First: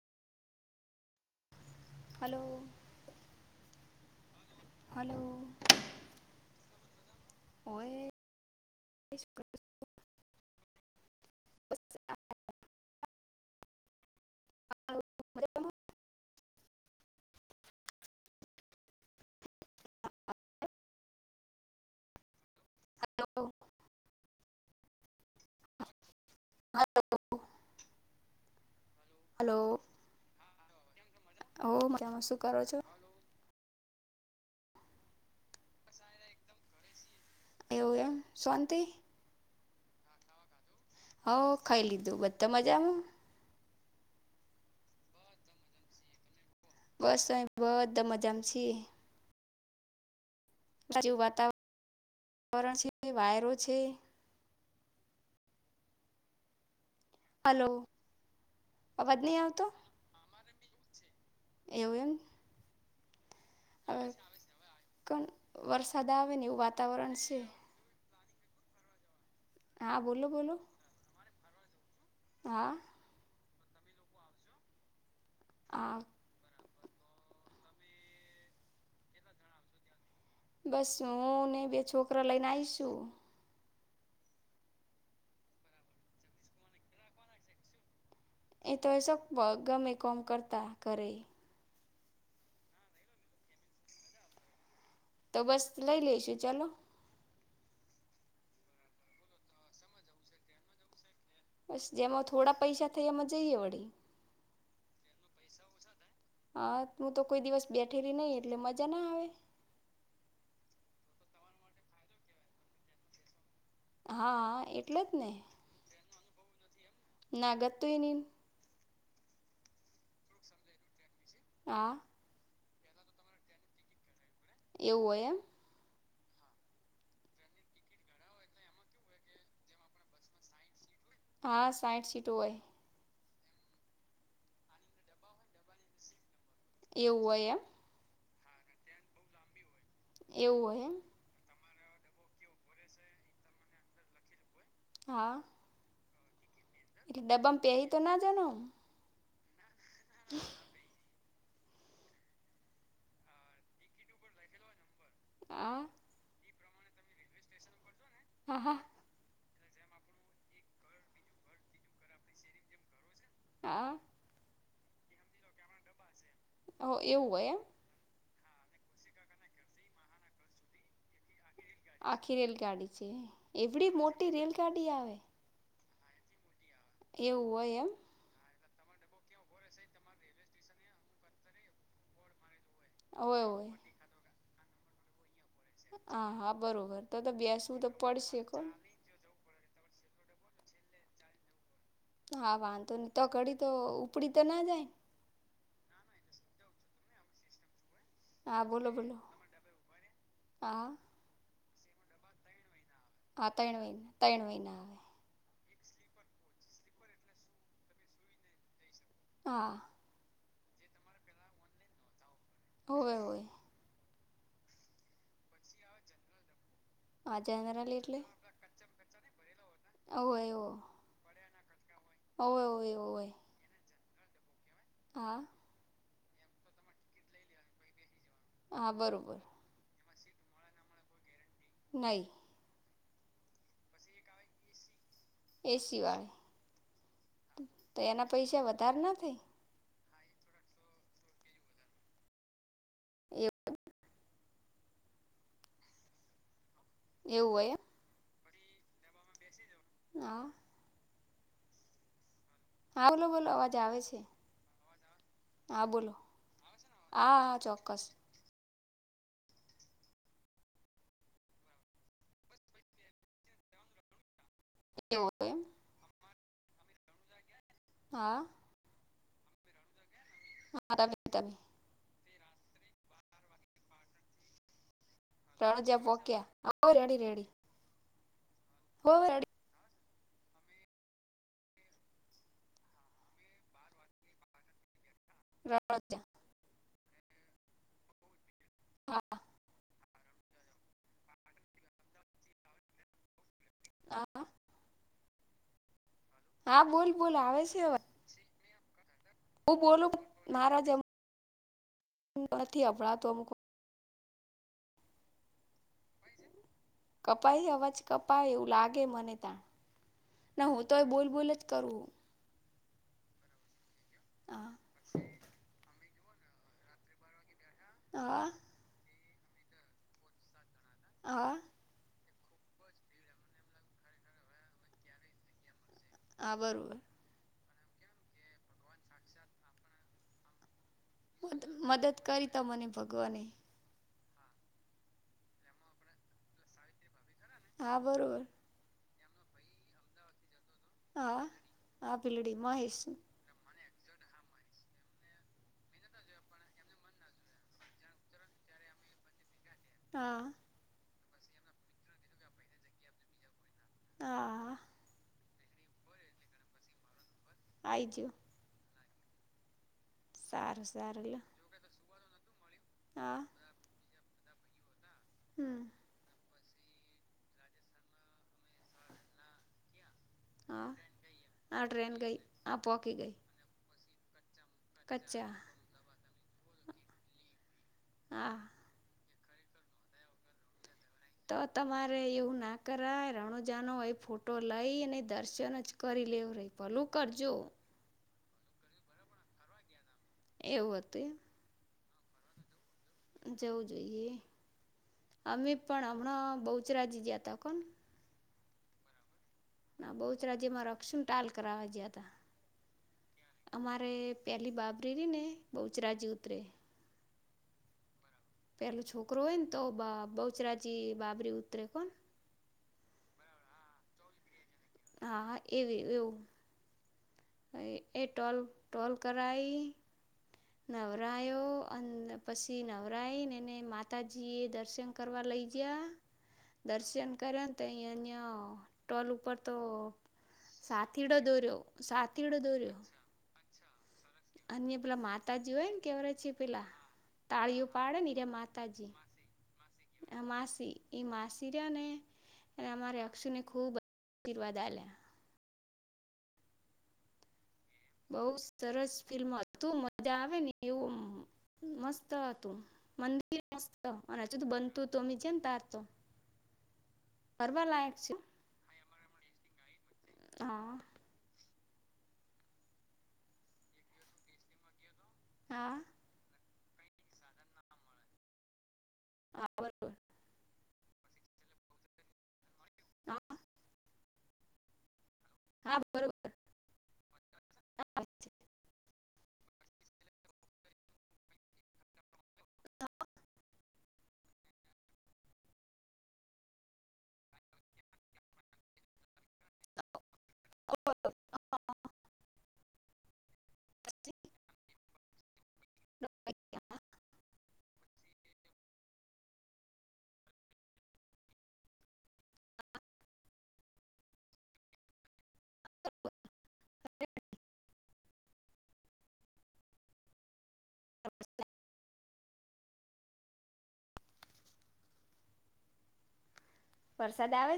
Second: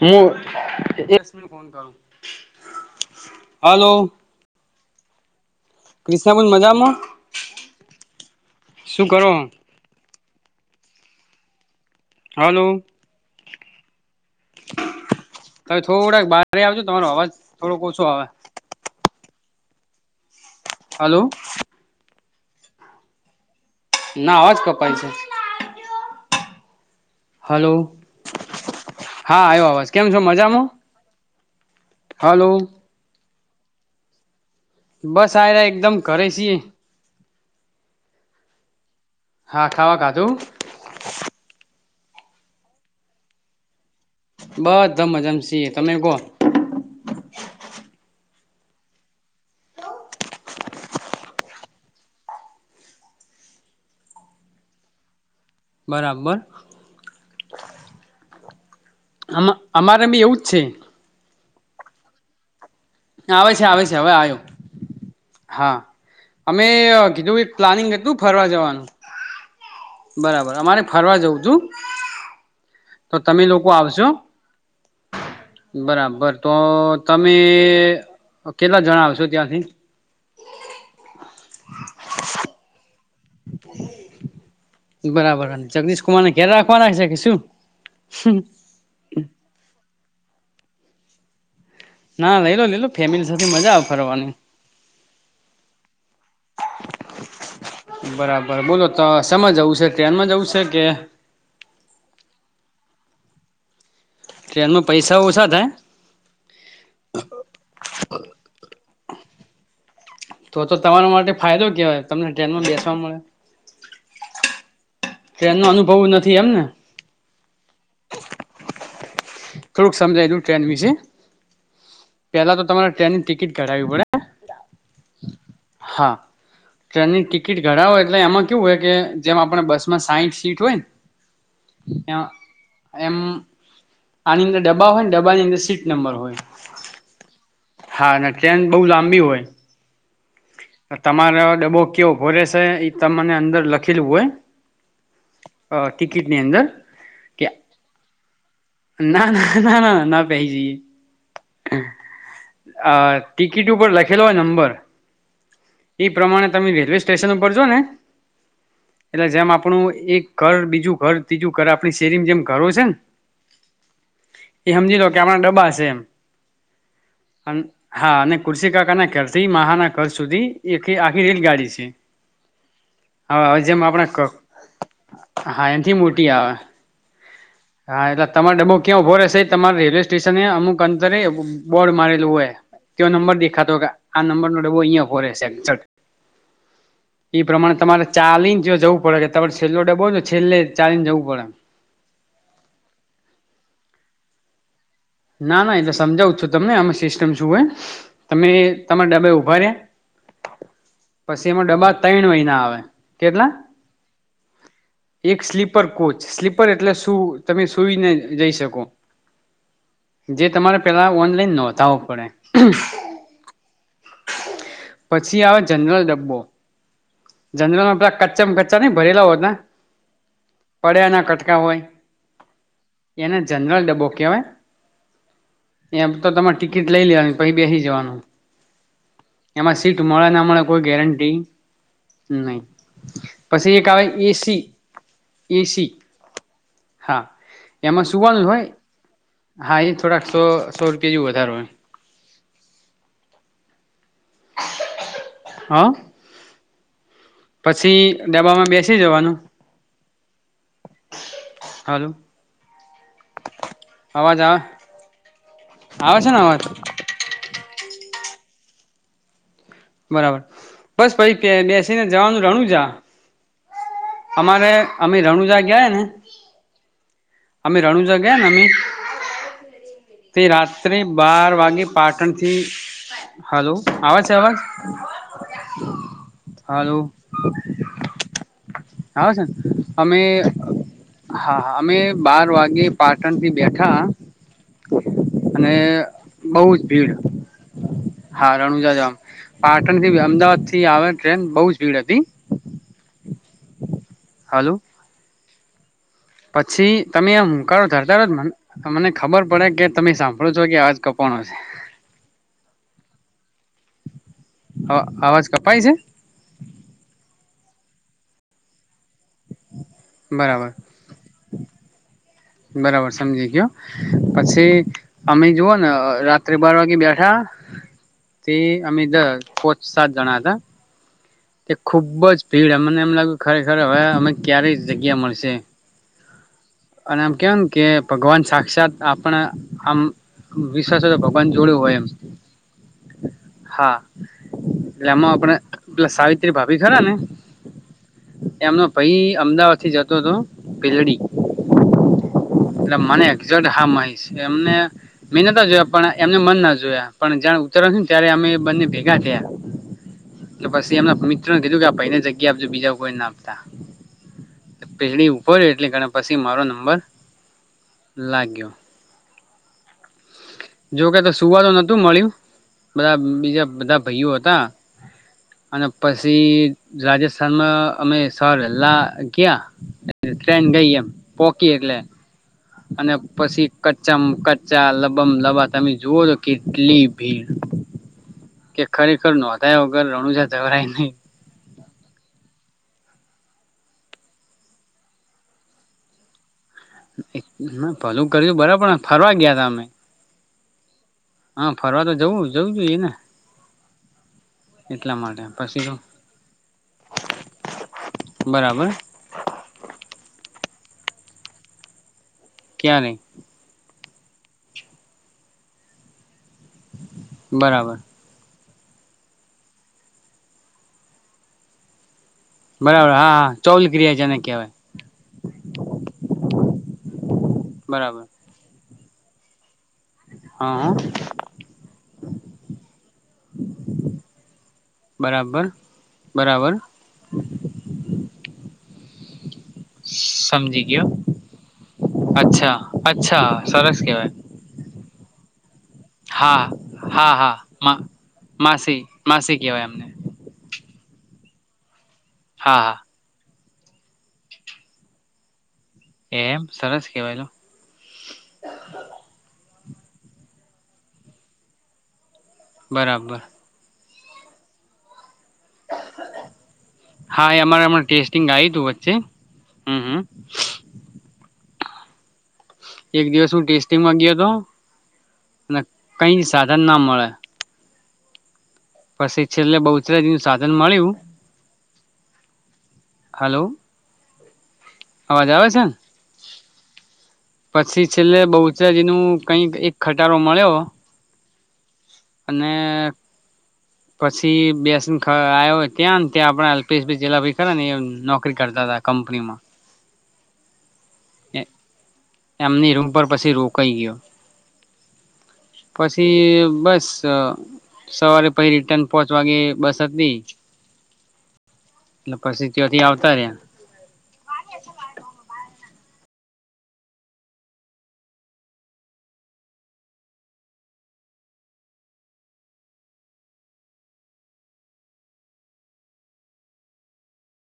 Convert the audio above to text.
હું, એક એક સેકન્ડ માં ફોન કરું. Hello hello. હલો. ક્રિષ્ણબેન મજામાં, ઓય શું કરો હો? હલો. ખાલી થોડાક બારે આવજો તમારો અવાજ થોડોક ઓછો આવે. હલો. હલો. ના આવાજ કપાય છે. હલો. હલો હા, આયો આવાજ, કેમ છો મજામાં? હઓ મજા માં, શું હલો કરો છો? બસ આયરા એકદમ ઘરે છીએ. એવું એમ શોંતી. હા ખાવા ખાધું. હવ ખાઈ લીધું, બધા મજામાં? બધામજમ છી તમે, કોહ બસ, અ બધા મજામાં છે. જેુ વાતાવરણ છે, વાયરો છે બરાબર હલો અવાજ નહી અમારે બી એવું જ છે. એવમ આવે છે, આવે છે, હવે આવ્યો હા વરસાદ આવે એવું અમે વાતાવરણ છે. કીધું એક પ્લાનિંગ હતું ફરવા જવાનું હા બોલો બોલો બરાબર અમારે ફરવા જઉં છું હા તો તમે લોકો આવશ હા બરાબર તો તો, તમે કેટલા જણા આવશો ત્યાંથી બસ હું ને બે છોકરા લઈને આઈશુ બરાબર જગદીશ કુમાર ને, ક્યારે રાખવા નાખ છે, કે શું એ તો સ ગમે કોમ કરતા ઘરે ના લઈ લો લઈલો ફેમિલી સાથે મજા આવે ફરવાની તો, બસ લઈ લઈશુ ચાલો બરાબર બોલો તો સમય જવું છે ટ્રેનમાં જવું છે કે બસ જેમાં થોડા પૈસા થઈ એમાં જઈએ વળી ટ્રેન માં પૈસા ઓછા થાય હા, હું તો કોઈ દિવસ બેઠેલી નહી એટલે મજા ના આવે તો, તો તમારા માટે ફાયદો કેવાય તમને ટ્રેનમાં બેસવા મળે હા, એટલે જ ને થયમને ના ગત નીમ થોડુંક સમજાય દું ટ્રેન વિશે હા પેલા તો, તમારે ટ્રેનની ટિકિટ કઢાવવી પડે એવું હોય એમ? હા. ટ્રેનની ટિકિટ ઘડાવોય એટલે એમાં કેવુ, હોય કે જેમ આપણે બસ માં સાહીઠ સીટ હોયને. હા, સાઠ સીટો હોય. આની અંદર ડબ્બા હોય, ને ડબ્બા ની અંદર સીટ નંબર હોય એવું હોય, એમ હા ટ્રેન બહ લાંબી હોય, એવું હોય એમ તમારો ડબો કેવો ભોરે છે, તમાને અંદર લખેલું હોય હા ટિકિટની અંદર એ કે દબમ પેહી તો ના જનો ના, ના, ના, ના, ના પ જએ આ ટિકિટ ઉપર લખેલો હોય નંબર હા ઈ પ્રમાણે તમે રેલવે સ્ટેશન ઉપર જ ને, હા હા એટલે જેમ આપ આપણું એક ઘર બીજું ઘર ત્રીજું ઘર આપણી શેરી જેમ ઘરો છે, ને હા એ, હમજી લો કે આપમણાં ડબ્બા હશે એમ હ એવું હોય એમ કુરશ કાકા ના કરથી મહાના ઘ સુધી એક આખી રેલ ગાડી છે. આખી રેલગાડી છે હવે હવે જેમ એવડી મોટી રેલગાડી આવે થી મોટી આવે એવું હોય એમ તમારે ડબ્બો ક્યાં ઉઊભો રહેશે, તમારે રેલવે સ્ટેશન અમુક અંતરે બોર્ડ મારેલું હોય. તે નંબર હોય હોય દેખાતો, કે આ નંબર નો ડબ્બો અહંયા ઊભો રહેશે એક્ઝેટ હ, હા બરોબર તો તો બેસવું તો પડશે કોણ તમા છેલ્લો ડબો ને છેલ્લે ચાલી ને જવું પડે હા, વાંધો નહી. તો ઘડી તો ઉપડી તો ના જાય ના ના એટલે સમજાવું છો, તમને આમાં સિસ્ટમ શું હોય તમે હા બોલો તમારા બોલો ડબ્બે ઉભા ર હા પછી, એમાં ડબ્બા તૈણ વય ના આવે કેટલા હા, તૈણ વય તૈણ વય ના આવે સ્પર કોચ સ્લીપર, એટલે શું તમે સુઈને જઈ શકો હા જે તમારે, પેલા ઓનલાઈન નોતાવો પડે હોય હોય પછી, આવે જનરલ ડબ્બો હા જનરલ જંગલમા, પેલા કચ્ચા કચ્ચા ન ભરેલા હોત ને ઓ હો પડ્યાના કટકા હોય, એને જનરલ ડબ્બો કેવાય હા એ તો તમારે ટિકિટ લઈ લેવાની પછી, બેસી જવાનું હા, બરોબર એમાં સીટ મળે ના, મળે કોઈ ગેરંટી નહીં નહી, પછી એક આવે એસી એસી હા વાળી, એમાં તો એના સુવાનું હોય પૈસા વધારે ના થાય હા એ થોડાક, સો સો રૂપિયા જે વધારો હોય એવું હા એવું એવું હોય એમ પછી, ડબ્બામાં બેસી જવાનું હા હાલો હા, બોલો બોલો અવાજ આવે છે અવાજ આવે હા, બોલો આવે છે ને અવાજ હા, હા ચોક્કસ બરાબર બસ પછ બેસીને જવાનું રણું જા અમારે અમે એવું હોય એમ રણુજા ગયાએ ને અમે રણુ જ હા ગયાનેમ તે હા રાત્રે તમે બાર તમે વાગે પાટણથી હલો આવે છે અવાજ રણુજા જ પોક્યા હલો રેડી રેડી હો આવે છે રેડી અમે હાા, અમે બાર વાગે પાટણ થી બેઠા અને, રણજા બઉ જ ભીડ હા, રણુજા જામ હા પાટણ થી અમદાવાદ થી આવે ટ્રેન બહ ભીડ, હતી હા હાલો હા પછી, બોલ તમે બોલ આ આવે છે હકારો અવાજ ધરતાોજ મ મને ખબર પડે હું કે તમે બોલું સાંભળો પણ છો. મારા જ કે કોણ છે નથી, સંભાળતો આ અવાજ, કપાય છે કપાઈ અવાજ, કપાય એવું લાગે મને ત્યાં ના બરાબર હુ, તોય બોલ બોલ જ કરું બરાબર સમજી ગયો. હા પછી અમે જોુઓ ને રાત્રે બાર વાગે બેઠા, હા તે અમે કોચ સાત જણા હતા હા તે ખુબજ ભીડ મને એમ લાગ્યુ, ખરેખર હવે અમે ક્યારે જગ્યા મળશે હ, બર અને આમ કેવાયમ, કે ભગવાન સાક્ષાત આપણે આમ વિશ્વાસ તો ભગવાન મદ- જોડું હોય એમ મદદ કરી તા મને ભગવાને હા એટલે એમાં આપણે પેલા સાવિત્રી ભાભી ખરા ને હા બરોબર પઈ અમદાવાદથી જતો હતો પેલડી હા હા ભીલડી એટલે મહેશ મને એક્જેક્ટ હા માં એમને મે નતા જોયા પણ એમને મન ના જોયા પણ જ્યા ઉતરવાનું હતું ને ત્યારે અમે બંને ભેગા થયા હા એલે પછી અમે ભૂમિક કીધું કે આ પને જગ્યા આપજ બીજા કોઈ ના આપતા હા પસડી ઉપર એટલે કન પછી મારો નંબર આઈ ગયો લાગ્યો સારું જોકે સારું તો લ્યો સુવા તો નતું મળ્યું બધા હા બીજા બધા ભઈઓ હતા હમ અને પછી રાજસ્થાનમાં અમે સવાર વેલ્લા ગયા. ટ્રેન હા ગઈ એમ પોકી આ એટલે ટ્રેન ગઈ આ અને પહોંકી ગઈ પછી કચ્ચા કચ ચચા લબમ કચ્છા લબા તમે જુઓ તો કેટલી ભીડ હા કે ખરેખર કે નોંધાયા વગર રણુજા જવાય ની તો તમારે એવું ના કરાય રણુજાનો એ ફોટો લઈને દર્શન જ કરી લેવરે પલું કર્યું બરોબર ફરવા ગયા તા અમે એવું હતું ઈ હા ફરવા તો જવું જવું જોઈ એને જવું જોઈએ. માટે અમે પછી તો પણ હમણાં બહુચરાજી જ્યા તા કોણ બરાબર. ના બહુ જ રાજ્યમાં રક્ષણ ટાલ કરવા ગયા હતા ક્યાં નહી મારે પેલી બાબરી રઈને બહુચરાજી ઉતરે બરાબર. પેલું છોકરો હોય ને તો બ બહુચરાજી બાબરી ઉતરે કોણ બરાબર હા હા ચોલ ક્રિયા જે ને કહેવાય હા એવી એવું એ બરાબર. ટોલ ટોલ કરાઈ હા હા નવરાયો અને પસી નવરાઈને ને માતાજી એ દર્શન કરવા લઈ બરાબર ઇસગ્યા બરાબર દર્શન કર્યા તૈ અહીયા ટોલ ઉપરથી સમજી ગયો. દોર્યો સાથીડો અચ્છા, અચ્છા સરસ કેવાય. અન્ય હા હા હા તાળીઓ મા પાડે માસી માસી કહેવાય એમને આ માસી એ માસી રહ્યા હા ને હા અમારે અક્ષુને ખૂબ આશીર્વાદ આલ્યા એમ સરસ કેવાયલો બઉ સરસ ફિલ્મ હતું મજા આવે ને એવું મસ્ત સ્ત હતું બરાબર મંદિર મસ્ત અને હજું બનતું હતું અમે જ્યાને તાર તો હા એ ફરવા અમારે લાયક છે ટેસ્ટિંગ આયુ તું વચ્ચે હમ હમ હા એક દિવસ હું ટેસ્ટિંગમાં ગ્યો તો અને હા કઈ સાધન ના મળે પછી હા છેલ્લે બરોબર બઉચરાજીનું સાધન મળ્યું હલો. અવાજ આવે છે હા બરોબર પછી છેલ્લે બહુચરાજી નું કઈક એક ખટારો મળ્યો અને પછી બેસીને આવ્યો ત્યાં ને ત્યાં આપે અલ્પેશભાઈ જલાભઈ ખરા ને નોકરી કર દાદા કંપનીમાં ઓ અ એ એમની રૂમ પર પછી રોકાઈ ગયો. પછી અહ બસ તો સવારે પહિ રિટર્ન પોહચ વાગે બસ હતી એટલે પછી ત્યાં થી આવતા રયા. વરસાદ આવે